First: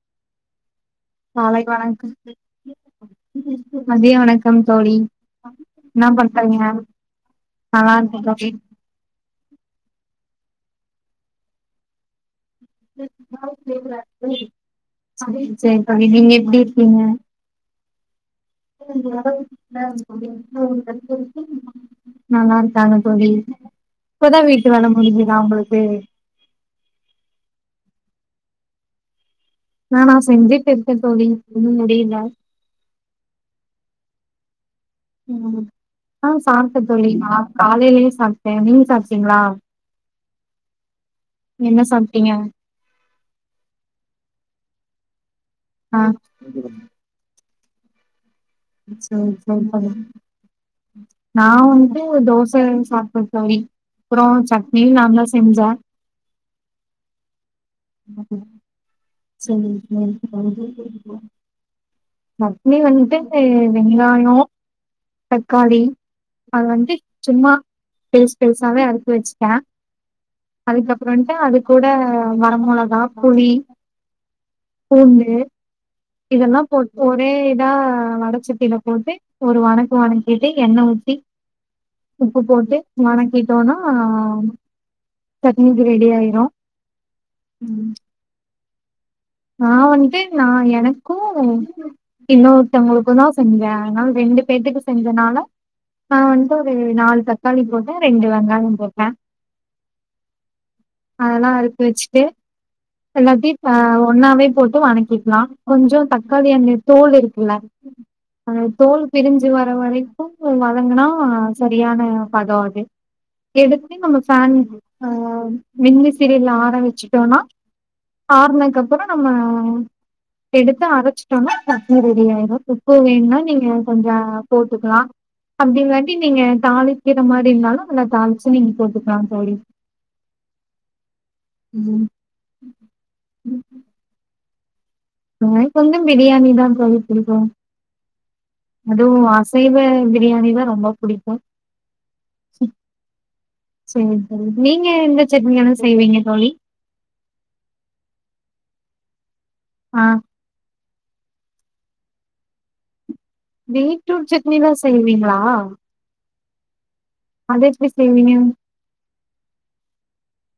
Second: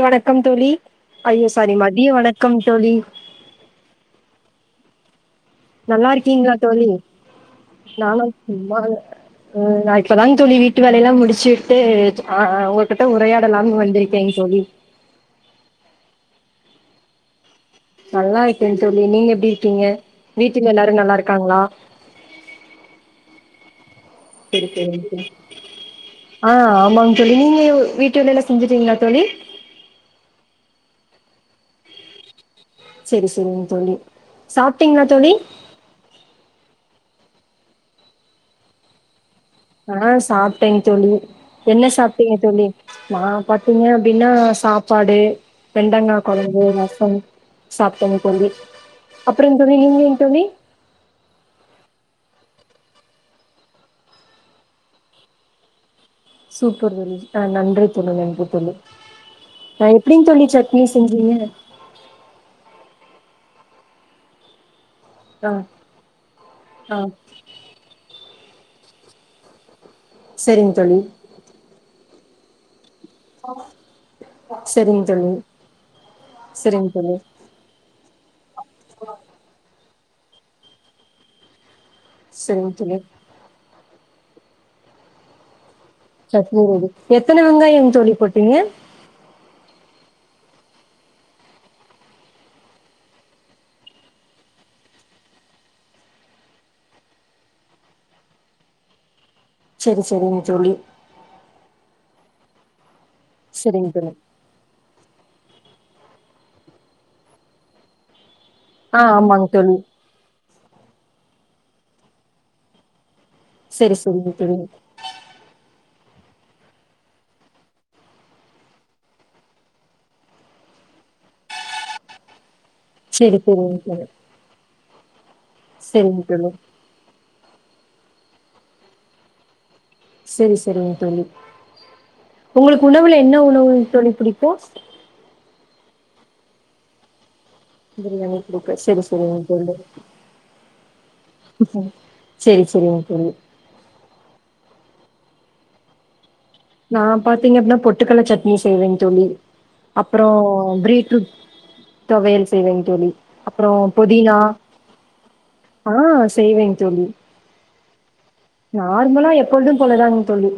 இவட கம் தோழி ஐயோ காலை சாரி மதிய வணக்கம் தோழி மதிய வணக் கம் தோழி என்ன நல்லா இருக்கீங்களா பண்றீங்க தோழி நல்லா இருக்கே நாங்கள் சும்மா அ ஆஹ நா இப்ப தாங் தோழி வீட்டு வேல எல்லாம் முடிச்சிட்டு ஆ ஆ உங்ககிட்ட உரையாடலாம்னு வந்திருக்கேங் தோழி சரி சரி தோழி நீங்க எப்டி இருக்கீங்க நல்லா இருக்கேங்க தோழி நீங்க எப்டி இருக்கீங்க வீட்டுல எல்லாரு நல்லா இருக்காங்களா நல்லா இருக்காங்க தோழி செரி வீட்டு வேல செரிங் ச முடிஞ்சுதா உங்களுக்கு ஆஹ் ஆமாங் தோழி நீங்க யு வீட் டு வேலலா செஞ்சுட்டீங்களா தோழி நானா செஞ்சுட்டு இருக்கே தோழி இன்னு முடில செரி செரிங் தோழி சாப் உம் ஆஹ சாப் டே தோழி ஆ காலைலயு சாப்டே நீங்க சாப்டீங்களா ஆஹ சாப்ட்டேங் தோழி என்ன சாப்ட்டீங்க தோழி நா பாத்தீங்க அப்டின்னா சாப் பாடு ஆ வெண்டங்கா கொழம்பு ரசம் சாப்ட மு [unintelligible] தோழி நா வந்து தோச ம் சாப்டோ தோழி அப்ரோ சட்னியு நான்தா செஞ்சே சூப்பர் [unintelligible] ஆஹ நன்றி தோழி நன்றி தோழி ஆஹ எப்டிங் தோழி சட்னி செஞ்சீங்க சட்னி வந்து வெங்காயோ ஆ தக்காளி அது வந்து ஆ சும்மா டேஸ் பெருசாவே அறுத்து வச்சுட்ட செரிங் தோழி அதுக்கப்புற வன்ட்டு அது கூட வரமொளகா புளி செரிங் தோழி பூண்டு இதெல்லாம் செரிங் போட்டு தோழி ஒரே இதா வடசட்டியில போட்டு ஒரு வனக் வனக்கிட்டு என்ன ஊட்டி உப்பு செரிங் போட்டு தோழி மானக்கட்டோனா ஆஹ் [unintelligible] சட்னி ரெடி எத்தனை வெங்காயம் தோழி போட்டீங்க நா வந்துட்டு நா எனக்கும் இன்னொருத்தவங்களுக்கும்தா செஞ்சே அதனால ரெண்டு பேத்துக்கு செஞ்சதுனால நா வந்துட்டு ஒரு நாலு தக்காளி போட்டே ரெண்டு வெங்காயம் போட்டே சரி சரிங்க தோழி [inaudible] ஹலோ தீபா செரிங்க தோழி அப்டியே போட்டு வனக்கிக்கலா கொஞ்சம் தக்காளி அந்த தோல் இருக்குல்ல அ தோல் ஆ ஆமாங் பிரிஞ்சு வர தோழி வரைக்கும் வதங்குனா சரியான பத அது செரி செரிங்க தோழி [unintelligible] ஆஹ் மின் விசிரில ஆற வச்சுட்டோம்னா ஆறுன கப் அப்புறம் நம்ம எடுத்து அரைச்சிட்டோனா சட்னி ரெடி ஆயிரும் உப்பு செரி வேணுமா நீங்க செரிங்க தோழி கொஞ்சம் போட்டுக்கலாம் அப்படிங்காட்டி செரிங்க நீங்க தோழி தாளிக்கிற மாரி இருந்தாலும் எல்லா தாளிச்சு நீங்க போட்டுக்கலாம் தோழி சரி சரிங்க தோழி ம் உங்களுக்கு உணவுல என்ன உணவு என்ன பிடிக்கும் ந கொஞ்சம் பிரியாணிதா தோழி பிடிக்கும் பிரியாணி பிடிக்கு செரி அதுவும் செரிங்க அசைவ தோழி பிரியாணிதா ரொம்ப பிடிக்கும் செரி செரிங்க தோழி சரிங்க தோழி நீங் நீங்க எந்த சட்னிய வேணாலு செய்வீங்க தோழி நான் பாத்தீங்க அப்படின்னா பொட்டுக்கள்ள சட்னி செய்வேன்னு சொல்லி ஆ அப்புறம் பீரீட் தொவையல் செய்யனும் தோழி அப்றோ பீட்ரூட் புதினா சட்னி தா செய்வீங்களா ஆ செய்வேங் தோழி அதெப்புடி செய்வீங்க நார்மலா எப்பொழுதும் போலதாங் தோழி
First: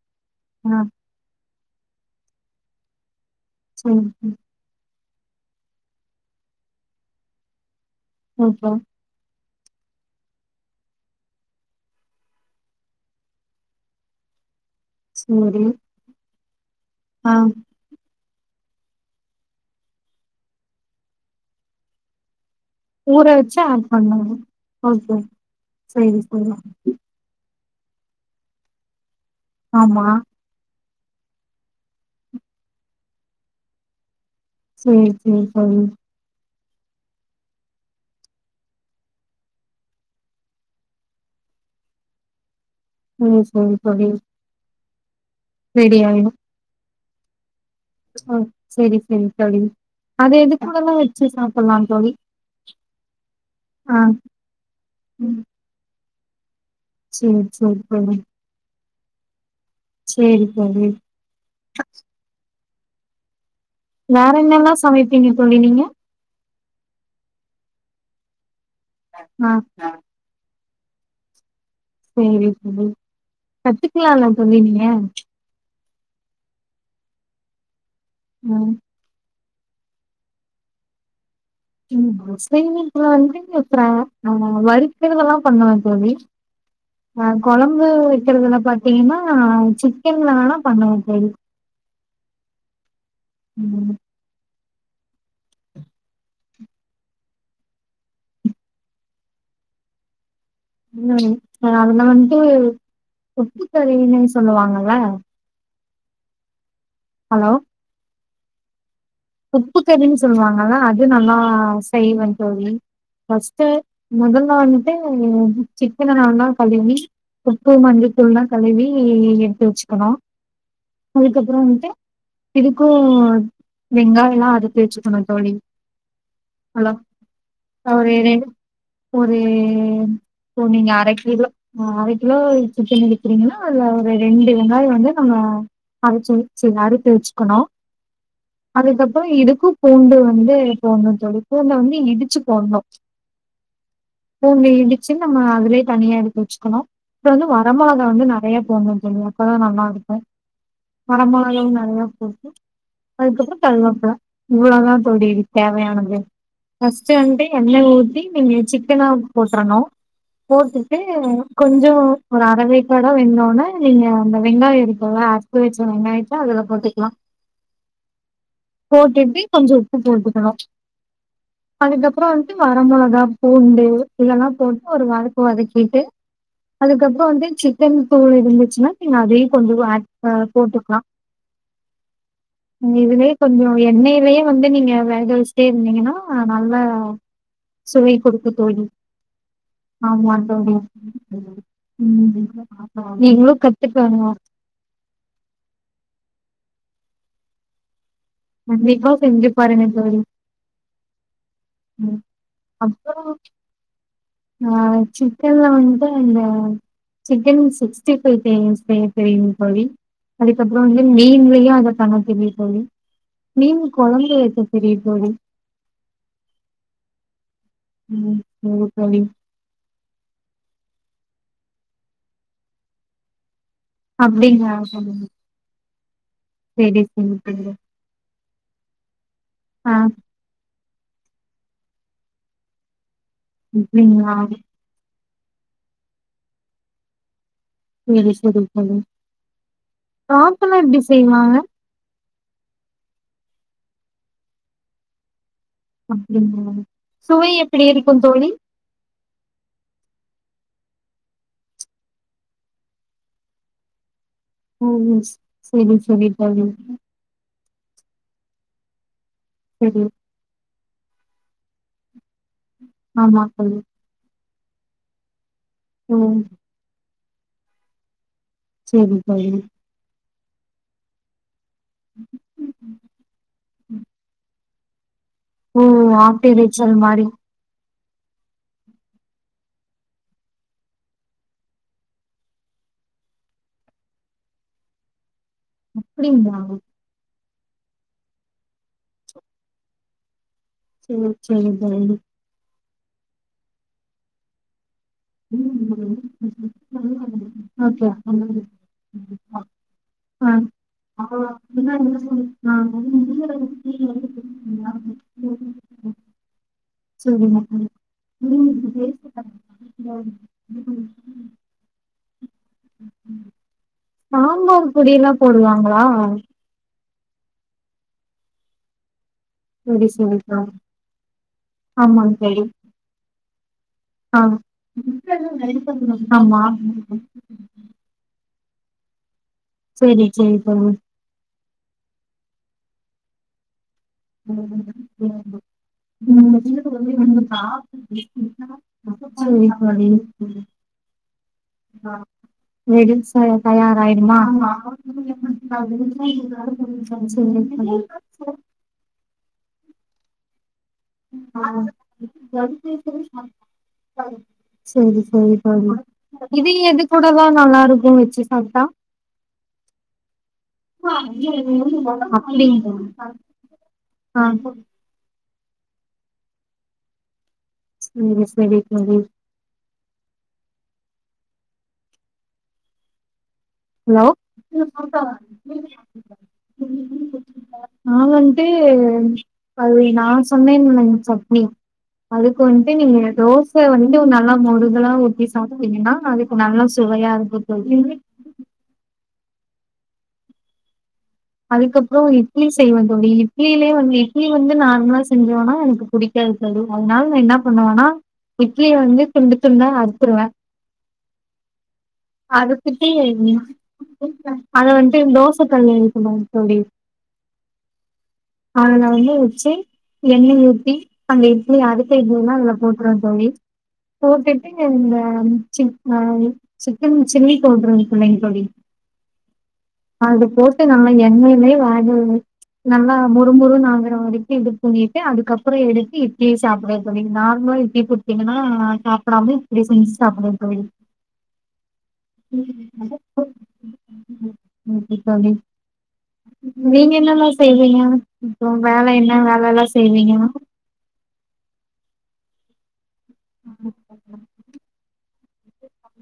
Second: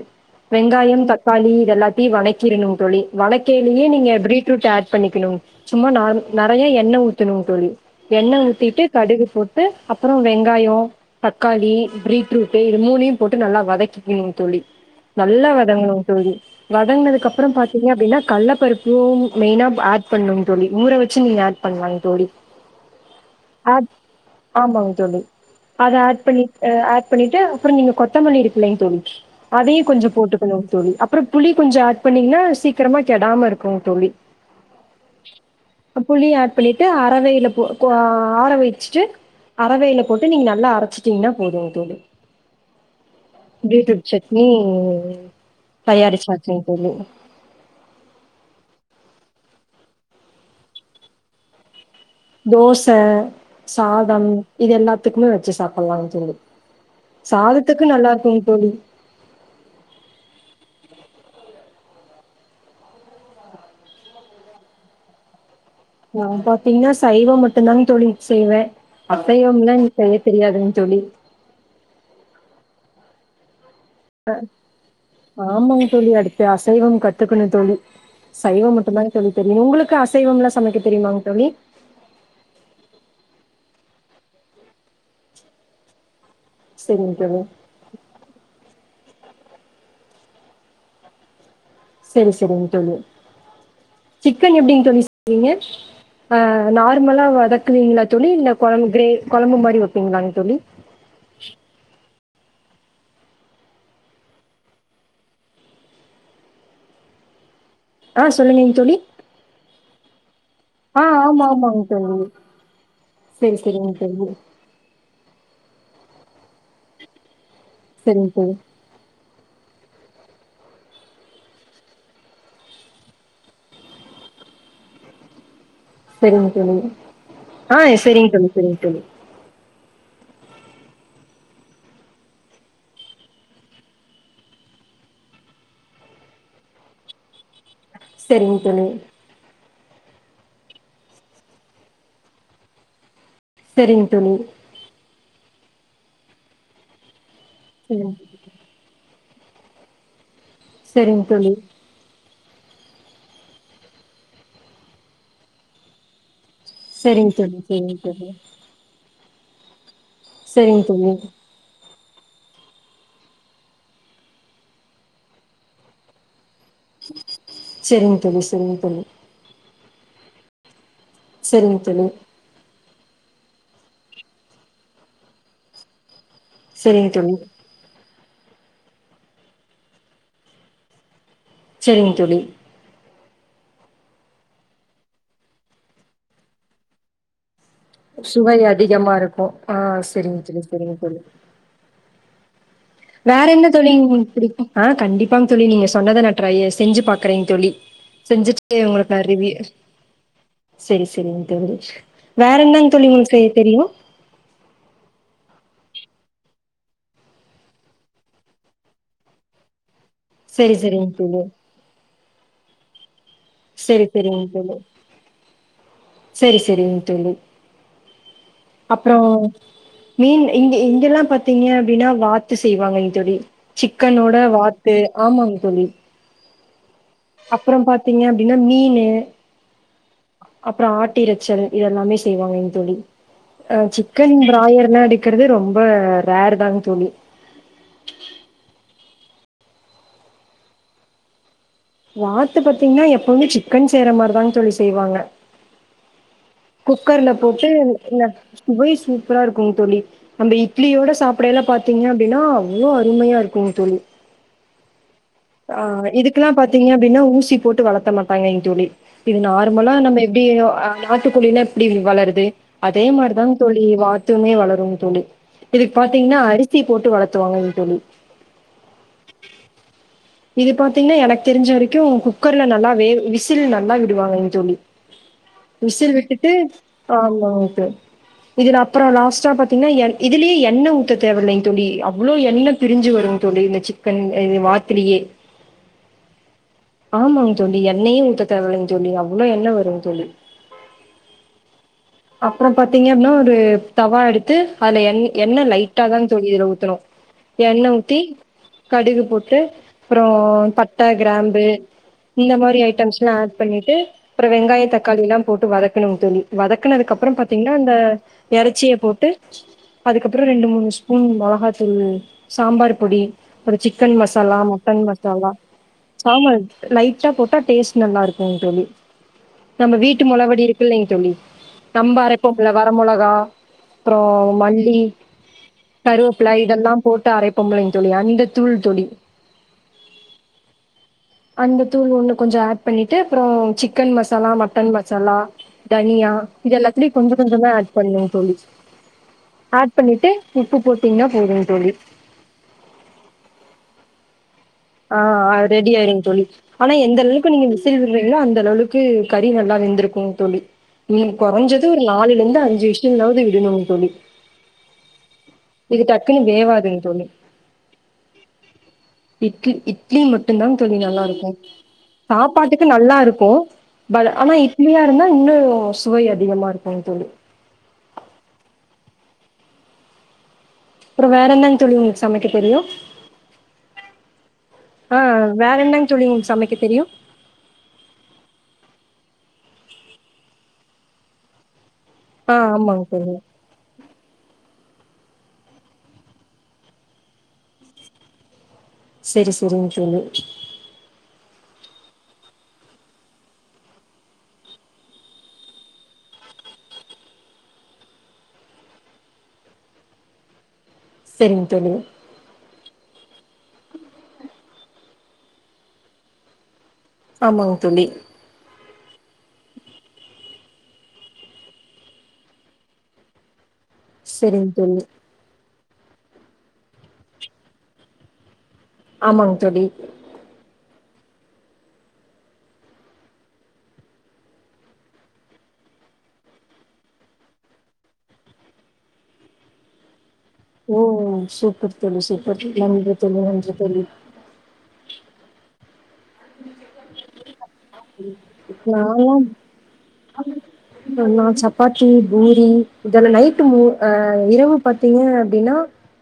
ஆ வெங்காயம் தக்காளி எல்லாத்தி வணக்கிறணு தோழி வணக்கிலேயே சேரி நீங்க பீரிட்ரூட் ஆட் பண்ணிக்கணும் சும்மா நார் நறையா எண்ணெ ஊத்தணுங் தோழி எண்ணெ ஓகே ஊத்திட்டு கடுகு போட் த்து அப்புறம் வெங்காயோ தக்காளி பீரிட்ரூட் டு இது மூணியும் போட்டு நல்லா வதக்கிக்கிணும் தோழி நல்லா சேரி வதங்கணும் தோழி ஆ வதங்னதுக்கப்புறம் பாத்தீங்க அப்டின்னா கல்ல பருப் பும் மெயின்னா ப ஆட் பண்ணுங் தோழி ஊற வச்சு நீங்க ஆட் பண்லாங்க தோழி ஊற வெச்சு ஆட் பண்ணுங்கலா ஆமாங்க ஓகே ஓகே தோழி செரி செரி ட்டு அப்புறம் நீங்க கொத்தமல்லி இருக்கில்லைங் தோழி அதையும் கொஞ்சோ ஆமா போட்டுக்கணும் தோழி அப் அப்றோ புளி கொஞ்சோ ஆட் பண்ணீங்கன்னா சீக்கிரமா கெடாம இருக்கு தோழி செரி செரி தோழி ப்ளிட்டு அரவையில போ கோ ஆ ஆற வச்சுட்டு அரவையில போட்டு நீங்க நல்லா அரச்சிட்டிங்னா போதும் தோழி சேரி சேரி தோழி பீட்ரூட் சட்னி சேரி ரெடி ஆயிடு தயாரிச்சாசுங்க தோழி ஆ செரி செரி தோழி, அது எதுக்கூடெல்லா வெச்சு சாப்பட்லா தோழி தோச ஆ சாதம் இது எல்லாத்துக்குமே ம் வெச்சு சாப்புட்லா தோழி சேரி சேரி சாதத்துக்கு நல்லா தோழி இருக்குங் தோழி சேரி தோழி வேற என்னல்லா சமைப்பீங்க தோழி நீங்க நா பாத்தீங்னா சைவ மட்டும்தாங் தோழி செய்வே ஆ அசைவம்லா எனக்கு செய்யத் தெரியாதுங் தோழி சேரி தோழி கத்துக்கலால்ல தோழி நீங்க ஆமாங் தோழி அடுத்து அசைவம் கத்துக்கணு தோழி சைவம் மட்டுந்தாங் தோழி தெரியு உங்களுக்கு அசைவம்லா சமைக்க தெரியுமாங் தோழி ம் முஸ்லிம் வீட்ல வந்து அப்ற ஆமாங் வறுக்கரதெலா பண்ணுவ தோழி செரிங் ஆ தோழி கொழம்பு வெக்கிறதுல பாத் அதிகமா சிக்கன்ல வேனா பண்ணுவோ தோழி செரி செரிங் தோழி ம் சிக்கன் எப்டி தோழி செய்விங்க ஆ நார்மலா வதக்குவிங்ளா தோழி இல்ல கொழம்பு க்ரே கொழம்பு மாரி வெப்பிங்ளாங் தோழி ம் நார்மலா உப்புக்கறினு சொல்லுவாங்கல ஹலோ ஆ சொல்லுங்க நீங் தோழி உப்புக்கறின் சொல்லுவாங்கல்ல அது ஆ நல்லா ஆமா ஆமாங் செய்வ தோழி செரி ஃபஸ்ட்டு செரிங் தோழி மொதல்ல வந்துட்டு சிக்கன நல்லா கழுவி உப்பு செரிங் மஞ்சதூள்லா தோழி கழுவி வெச்சுக்கணு அதுக்கப்புற வந்ட்டு இதுக்கு வெங்காய எல்லா அறுத்து வெச்சுக்கணு தோழி செரிங்க தோழி ஹலோ ஆ ஒரு செரிங்க ரெண் தோழி செரிங்க தோழி ஒரு இப்போ நீங்க அரை கிலோ அரை கிலோ சிக்கன் எடுக்கிறிங்கனா அதுல ஒரு ரெண்டு வெங்காய வந்து நம்ம அரைச்சு அறுத்து வெச்சுக்கணு செரிங் தோழி அதுக்கப்புற இதுக்கு பூண்டு வந்து போடணு தோழி பூண்ட வந்து இடிச்சு போடணு சரிங் தோழி நம்ம அதுலயே தனியா எடுத்து வெச்சுக்கணு இப்ப வந்து வர மொளகா செரிங் வந்து நறையா போடணு தோழா ஆ நல்லாருக்கு செரிங்க தோழி வரமொளகாவு நெறையா போ அதுக்கப்புற கருவாப்ல இவ்ளதா தோழி இதுக் தேவையானது ஃபஸ்ட் செரிங்க வன்டு தோழி எண்ணெ ஊத்தி நீங்க சிக்கனா போட்ரனு செரிங்க போட்டுட்டு தோழி கொஞ்சோ ஒரு அர வேக்காடா வெந்தோன்ன நீங்க அந்த வெங்காயம் இருக்குல்ல அறுத்து வெச்ச வெங்காயத்த அதுலப் கொட்டிக்குலா செரிங்க தோழி செரிங்க தோழி பு போட்டுக்கணு செரிங்க தோழி அதுக்கப்றோ வந்ட்டு வரமொளகா பூண்டு இதெல்லா போட்டு ஒரு வதக்கு வதக்கீட்டு செரிங்க தோழி செரிங்க அதுக்கப்பறோ தோழி வந்து சிக்கன் தூள் இருந்துச்சுனா நீங்க அதையு கொஞ்சோ ஏட் அ போட்டுக்கலா செரிங்க தோழி இந் இதுவே கொஞ்சோ எண்ணைலே வந்து நீங்க வேக வெச்சுட்டே இருந்தீங்கன்னா நல்லா சுவை குடுக்கு தோழி அதிகமா இருக்கு ஆ ஆமா செரிங்க தோழி செரிங்க தோழி உம் [inaudible] வேற என்ன தோழி உங்களுக்கு பிடிக்கு ஆஹ் கண்டிப்பாங் தோழி நீங்க சொன்னத நா ட்ரை செஞ்சு பாக்கறே தோழி செஞ்சுட்டு கண்டிப்பா உங்களுக் நா செஞ்சு ரிவ்யூ பாருங்க தோழி வேற என்னங் தோழி உங்களுக் செய்ய தெரியு ஆஹ் சிக்கன்ல வந்து அந்த சிக்கன் சிக்ஸ்டி ஃபைவ் [unintelligible] செய்ய தெரியு தோழி செரி அதுக்கப்பறோ செரிங்க வந்து தோழி [unintelligible] [unintelligible] தோழி மீன் செரி கொழம்பு செரிங் வைக்க தோழி தெரியு தோழி செரி செரிங் தோழி உம் [unintelligible] அப்புறோ தோழி மீன் இங்க இங்கெல்லா பாத்தீங்க அப்டினா வாத்து செய்வாங்க இ தோழி சிக்கனோட அப்டிங்களா வாத்து சொல்லுங்க. ஆமாங் தோழி [inaudible] ப்டினா மீனு ஆ அப்றோ ஆட்டிரைச்சல் இதெல்லாமே செய்வாங்கங் தோழி ஆஹ் அப்டிங்களா சிக்கன் பிராயர் நாடு க்கறதே ரொம்ப ரேர் தாங்க தோழி செரி செரி தோழி வாத்தெல்லா எப்டி செய்வாங்க வாத்து பாத்தீங்கனா எப்பவுமே சிக்கன் செய்ற மாரிதாங் தோழி செய்வாங்க ம் குக்கர்ல போட்டு தோழி [unintelligible] சுவை சூப் பரா இருக்குங் தோழி நம்ம இட்லியோட சாப்படைல பாத்தீங்க அப்டினா அவ்ளோ அருமையா இருக்குங் தோழி ம் சரி ஆஹ் சரி இதுக்கெல்லா தோழி பாத்தீங்க அப்டினா ஊசி போட்டு வளத்த மாட்டாங்கங் தோழி இது நார்மலா சரி நம்ம எப்டி அ நா ட்டுக்கோழிலா எப்டி வளருது அதே மாதிரிதான் தோழி வாத்துமே வள பெங்க தோழி இதுக்கு பாத்தீங்கன்னா ம் அரிசி போட்டு வளரு த்துவாங்கன்ன தோழி செரிங் தோழி இது பாத்தீங்கன்னா எனக்கு தெரிஞ்ச வரைக்கும் குக்கர்ல நல்லா வே விசில் நல்லா விடுவாங்க எ தோழி ஓ விசில் ஆட்டு விட்டுட்டு இறைச்சல் மாரி ஆமா விட்டு இதுல அப்புறோ லாஸ்ட்டா பாத்தீங்கன்னா இதுலயே எண்ணய் ஊத்த தேவ இலைங்க தோழி அவ்வளவு எண்ணெயம் பிரிஞ்சு வரும் தோழி இந்த சிக்கன் வாத்திலேயே அப்படிங்களா தோழி எண்ணயு ஊத்த தேவலைன்னு தோழி அவ்வளோ எண்ண வரு தோழி செரி செரி தானு பாத்தீங்கன்னா அது தவா எடுத்து அதுல எண்ண எண்ணெ லைட்டா தா தோழி இதில ஊத்தணு எண்ணெ ஓகே ஊத்தி கடுகு போட்டு அப்புறோ ஆ பட்ட கிராம்பு இந்த சரிங்க. மாரி ஐட்டம்ஸ்ல்லா ஆட் பண்ணிட்டு அப்புறோ வெங்காய தக் கல்லா போட்டு வதக்கணு தோழி வதக்கணு அதுக்கப்புறோ பாத்தீங்ன்னா இந்த இறச்சிய போட்டு அதுகப்ரோ ரெண்டு மூணு ஸ்பூன் மொளகாத்தூள் சாம்பார் பொடி அப்றோ சிக்கன் மசாலா சாம்பார் மொட்டன் பொடி எல்லா மசாலா போடுவாங்களா சாம்பார் லைட் பட்ட போட்டா டேஸ்ட் நல்லாருக்கும்ன் தோழி நம்ம சரி வீட்டு சரிக்கா முளவடி இருக்கு இல்லிங் தோழி நம்ப ஆமாங்க தோழி அரைப்போம்ல வர மொளகா அப்புறோ ஆ மல்லி கருப்பிலை ஆமா இதெல்லா போட்டு அரைப்போம்பளைங் தோழி அந்த தூள்தொடி செரி செரி போங் அந்த தூள் ஒண்ணு கொஞ்சோ ஆட் பண்ணிட்டு அப்புறோ சிக் கன் மசாலா மட் மட்டன் மசாலா தனியா இது எல்லாத்திலயு கொஞ்சோ கொஞ்சோ தா ஆட் பண்ணு தோழி சரி ஆட் பண்ணிட்டு தோழி உப்பு போட்டீங்கன்னா போதும் ஆ [unintelligible] தயாராயிருமா ஆமா ஆ ஆ ஆ ரெடி ஆயிரு தோழி ஆனா எந்த அள்வுக்கு நீங்க விசில் விடுறீங்களோ அந்த அளவுக்கு ப்படி நல்லா வெந்திருக்கு தோழி நீங்க கொறைஞ்சது ஒரு நாலுல [inaudible] இருந்து அஞ்சு விசில்லாவது விடணுங்க தோழி செரி செரி தோழி இது டக்குன்னு இது வேவாதுங்க எது தோழி கூடதா நல்லாருக்கு வச்சு சாப்ட்டா இட்லி இட்லி மட்டுந்தா தோழி நல்லா இருக்கு சாப்பாட்டுக்கு நல்லா அப்டிங்களா இருக்கு பட் ஆ ஆனா இட்லியா இருந்தா இன்னோ போ சுவை அதிகமா இருக்குங் தோழி செரி செரி தோழி அப்புறோ வேற என்னங் தோழி உங்களுக்கு சமைக்க தெரியு ஹலோ ஆ வேற என்னங்க தோழி உங்களுக்கு சமைக்க தெரியு நா வந்ட்டு பதை நான் சொன்னே இல்லங் சட்னி ஆ அதுக்கு வந்ட்டு ஆமாங்க நீங்க தோழி தோச வந்து உ நல்லா மொரு தெல்லா ஊத்தி சாப்புட்வீங்கன்னா அதுக்கு நல்லா சுவையா இருக்கு தோழி [unintelligible] செரி செரிங்க தோழி அதுக்கப்புறோ இட்லி செய்வேன் தோழி இட்லியிலேயே வந்து இட்லி வந்து நார்மலா செஞ்சோன்னா எனக்கு புடிக்காது தோழி அதனால நா என்னா பண்ணுவனா இட்லிய வந்து துண்டு துண்டா அறுத்துருவே செரிங்க தோழி டீ வேணும்மா அத வந்து டே தோச கல்லயு குனோ தோழி ஆமாங்க தோழி [unintelligible] எண்ணெய் ஊத் தி அந்த இட்லிய அறுத்த இட்லி எல்லா அதுல போட்ருவ தோழி செரிங்க போட்டுட்டு தோழி இந்த சி ஆ சிக்கன் சில்லி பவ்ட்ரு இருக்குள்ளிங் தோழி ஆமாங் அத போட் டு நா எண்ணெய்லயே வேக வெ நல்லா மொரு மொருனு ஆகுற வரைக்கு இது பண்ணிட்டு அதுக்கப்றொ எடுத்து இட்லி சாப்டுவ தோழி நார்மலா இட்லி குடுத்தீங்கன்னா சாப்டாம இப்டி செஞ்சு சாப்டுவ ஓ சூப்பர் தோழி சூப்பர் நன்றி தோழி நன்றி தோழி [inaudible] தோழி நீங்க என்னல்லா செய்வீங்க அப்றொ வேல நாலா என்ன வேலலா செய்வீங்க இதல்ல நைட்டு மு அ இரவு பாத்தீங்க அப்டின்னா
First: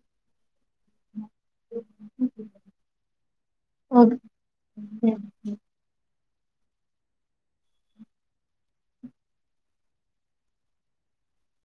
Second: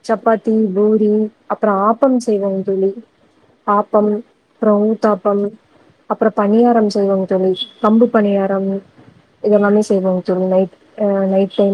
சப்பாத்தி பூரி அப்றொ ஆப்பம் செய்வங் தோழி ஆப்பம் அப்றொ ஓகே தாப்பம் அப்றொ பணியாரம் செய்வங்க தோழி கம்பு பணியாரம் இதெல்லாமே செய்வங்க தோழி நைட் அ நைட் டைம்